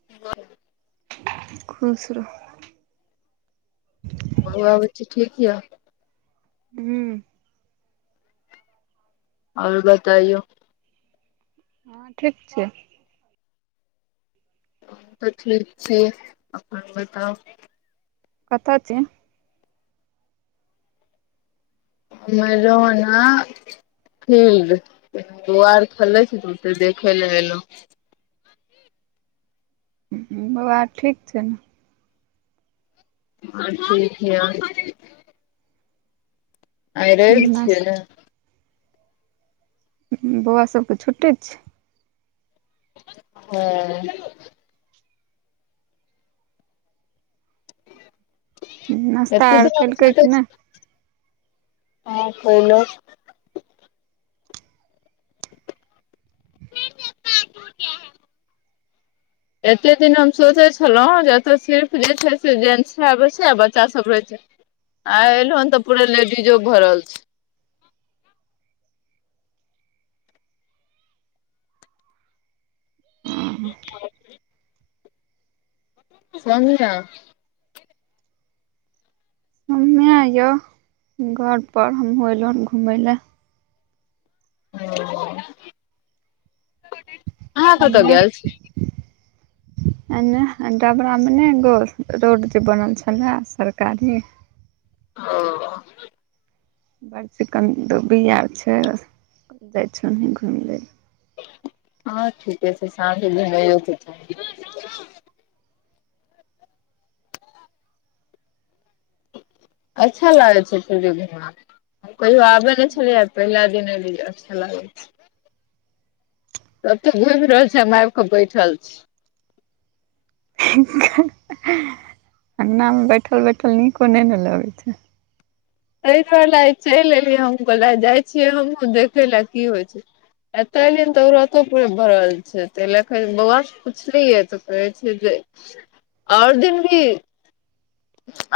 [unintelligible] खुश रहुँ। बउआ बुच्ची ठीक य हम्म ओर बतायो। हँ ठीक छै। त ठीक छैय अपन बताउ। कत छी मेलोना हम्म दुोआर खेले छै त ओते देखे लए एलो। बउवा ठीक छैन न ह ठीक छै आहा [unintelligible] आइ रैब छिए नास न हम्म बउवा सभके छुटै छै अच्छा अ नास्ता आर केलकै कि [unintelligible] [unintelligible] [inaudible] एतेक दिन हम सोचै छलहुँ हेँ जे एतय सिर्फ जे छै से जेंट्स आबैत छै आ बच्चासभ रहै छै। आइ एलहोन त पूरा लेडीजो भरल छै। नहि से क्या अइच्छ समझा हमे यो घर पर हमहुँ एलहु घुमय ल। ह आहा कत एने गैल छी। एने डबरा मे ने एगो रोड जे बनल छल सरकारी। औ अ बड चिकन दू बीया छै जाइ छी ओनी घुमि लै। हँ ठीके छै शाँझे घुमेंयो के चाही। अच्छा लागै छै फूर घुमना। हम कहियो आबे ने छलियै पहिला दिन एलैया अच्छा लागै। सब तऽ घुमि रहल छी हम आब कऽ बैठल छी। अन्ना में बैठल बैठल नीको नहि ने लगैत छै। एहिस ल चलि एलिय हम कह जाइ छियै हमहुू देखे ले की होइ छै। एतऽ एलियैनि तऽ औरतो पूे भरल छै त ल बौआ पुछलियै तऽ। छै आओर दिन भी।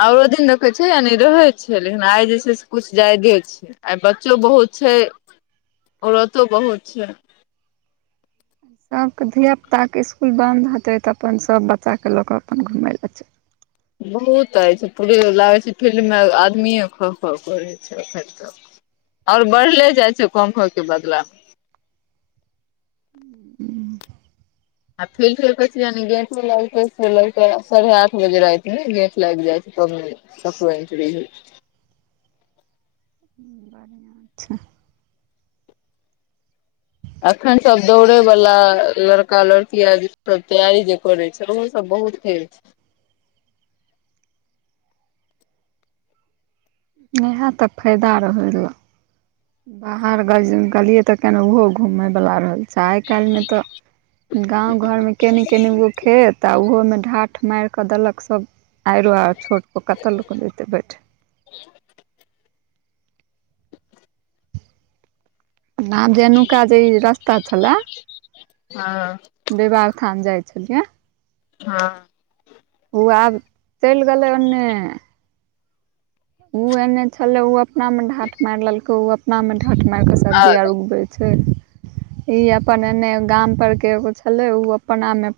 औरो दिन देखे छै यानि रहै छै लेकिन आइ जे छै से कुछ जादे छै। आई बच्चो बहुत छै औरतो बहुत छै। सबके धियापुताके स्कुल बन्द हेतै तऽ अपन सब बच्चाके लऽ कऽ अपन घुमय लए। बहुतइ छै पूे लागैत छै फील्डमे आदमीे ख ख करैत छै एखन तक। आओर बढ़ले जाइ छै कम होई के बदला। बढ़िआँ आ फिल छै यान गेंटो लागे ल साढ़े आठ बजे राति मे गेंट लागि जाइ छै तब ने। Software engineer. [inaudible] अच्छा। अखन सब दौड़े वला लड़का लड़की आ सभ तैयारी जे करै छै ओहोसभ बहुत। [unintelligible] नेहा तऽ फायदा रहय लऽ। बाहर गेलियै तऽ कना ओहो घूमयवला रहल छै आइ काल्हिमे तऽ। गाँंव घर मे केनि केनि गो खेत आ ओहो मे ढाट। मारि कऽ देलक सब आइरो आर छोटो कतऽ लोक जेतैय बैठ। हं। [inaudible] आब जनुका जे इ रस्ता छलै। ह। विवारथान जाय छलियै। हां। ओ आब चलि गेलैय ओनैय। उ एने छलैय ओ अब। अपनामे ढाँठ मारि लेलको ओ अपनामे ढाँठ मारिकऽ आ सबजी आर उगबैय छैय। इ अपन एने गाम पर के एगो छलैय ओ।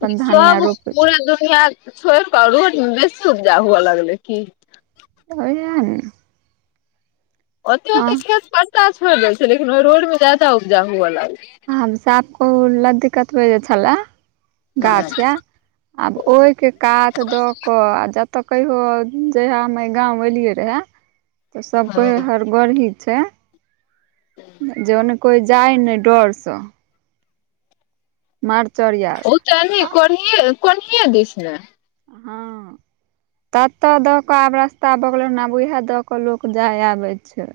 इ सब पूरा दुनिया छोड़ि कऽ रोड मे बेसी उपजा हुऽ लगलै की। [unintelligible] ओते हँ ओते खेत परता छोड़ि दैय छैय लेकिन ओ रोडमे जादा उपजा हुऽ लगले। हम साफ कहु लदिककतब जे छलए हँ गाछ या। आब ओहिके कात दऽ कऽ आ जतऽ कहियो जहिया हम गाँंव एलियै रहै। [inaudible] तऽ सब हँ कोई हर गरही छैय जन कोई जाय न डर। स। मारचर यार। चली कोरही कोनहिे दिस न। हां। तत दऽ क आब रस्ता भगले न आब उएह दऽ क लोक जाय आबेय छैय।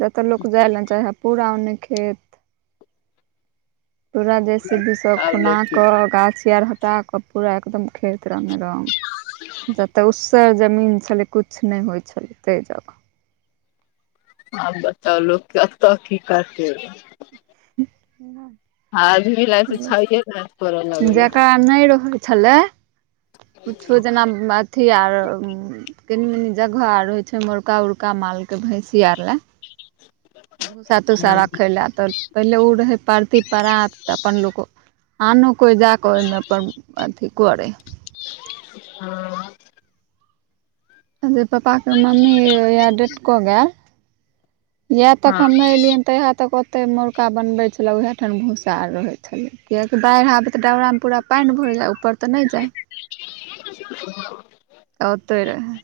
जतऽ लोक जाय लै न चाहे ह पूरान अन खेत। पुरा जेसी भी सब आब खुना लोक की कऽ गाछी आर हटा कऽ पुरा एकदम खेत रामे राम जतऽ उसर जमीन छलैय कुछ नै होइ छलैय तै जगह। आब बताउ लोक कतह की करतैय? आब भी लायक छैये न करै लगऽ ले। नै रहल छलैय कुछो जेना म अथी आर कनी मनी जगह आर होइ छैय मोरका उरका मालके भैंसी आर लऽ। भुसा तुसा राखैय लैऽ तऽ। पहिले ओ रहैय परती परात तऽ अपन लोक आनो कोइ जा कऽ ओहिमे अपन अथी करैय। ह। जे पापा के मम्मी या डेट कऽ गेल। इह तक हँ हम नै एलियैन तहिया ओत ओते मोड़का बनबे छलैय उहे ठाम भूसा आर रहे छलेय कियकि बाढ़ि आबे त डबरामे पुरा पानि भरि जाइ ऊपर तऽ नहि जाइ। ओतैय रहैय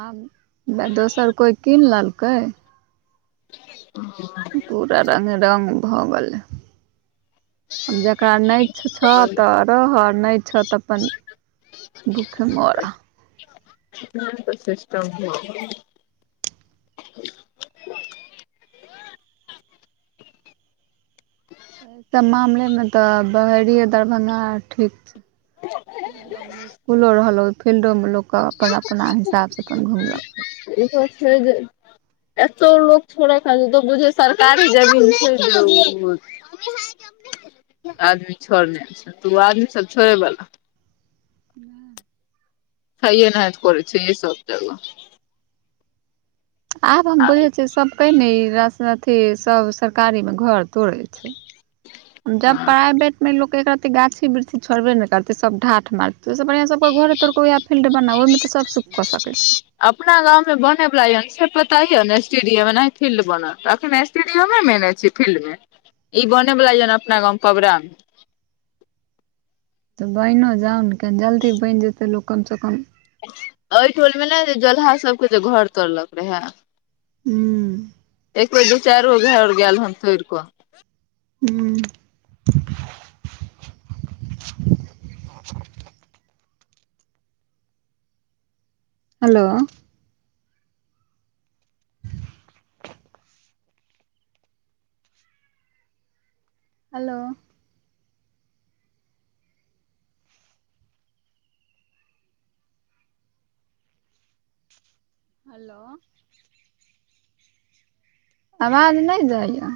आब दोसर कोइ कीन लेलकै। ओ। पूरा रंगे रंग भऽ गेलैय। आब जकरा नै छह तऽ रहह नै छह तऽ अपन भुखे मरऽ। त सिस्टम भ गेलई। त मामलेमे तऽ बहरीे दरभंगा ठीक छैय। लगमे स्कूलो रहल ओ फील्डोमे लोग के अपन अपना हिसाब सअपन घुमलक। इहो छैय जे एतो लोक थोरे काल त बुझे सरकारी जमीन छैय न उ आदमी छोड़ने छै तू आदमी सब छोड़े वाला ह्म्म। हइये एनाहते करे छै ऐ सब जगह। आब हम आ बुझे छियै सबके मे ई राश अथी सब सरकारी मे घर तोड़े छै। जब हँ प्राइवेट मे लोक एकरा गाछी वृक्षी छोड़बे ने करते सब ढाठ मारते अए स बढ़िया सब घर तोरह क वे ह फी्लड बनाउ ओई मे तऽ सब कऽ सकैय छै। अपना गाँव मे बने बला य से पता य ने स्टेडियम अनाहि फील्ड बनत अखने स्टेडियमे मेने छी फील्ड मे ई बने वाला य अपना गाँव में पबरा मे। त बइनो जाउ ने जल्दी बनि जेतै लोक कम सँ कम एय ठोल मे ने जे जोलहा सबके जे घर तोरलक रहे। हुँ एक बेेर दू चाइर गो घर गेल हन तोरि कऽ हू। [unintelligible] हेलो। हेलो। हेलो। आवाज नहि जाइय?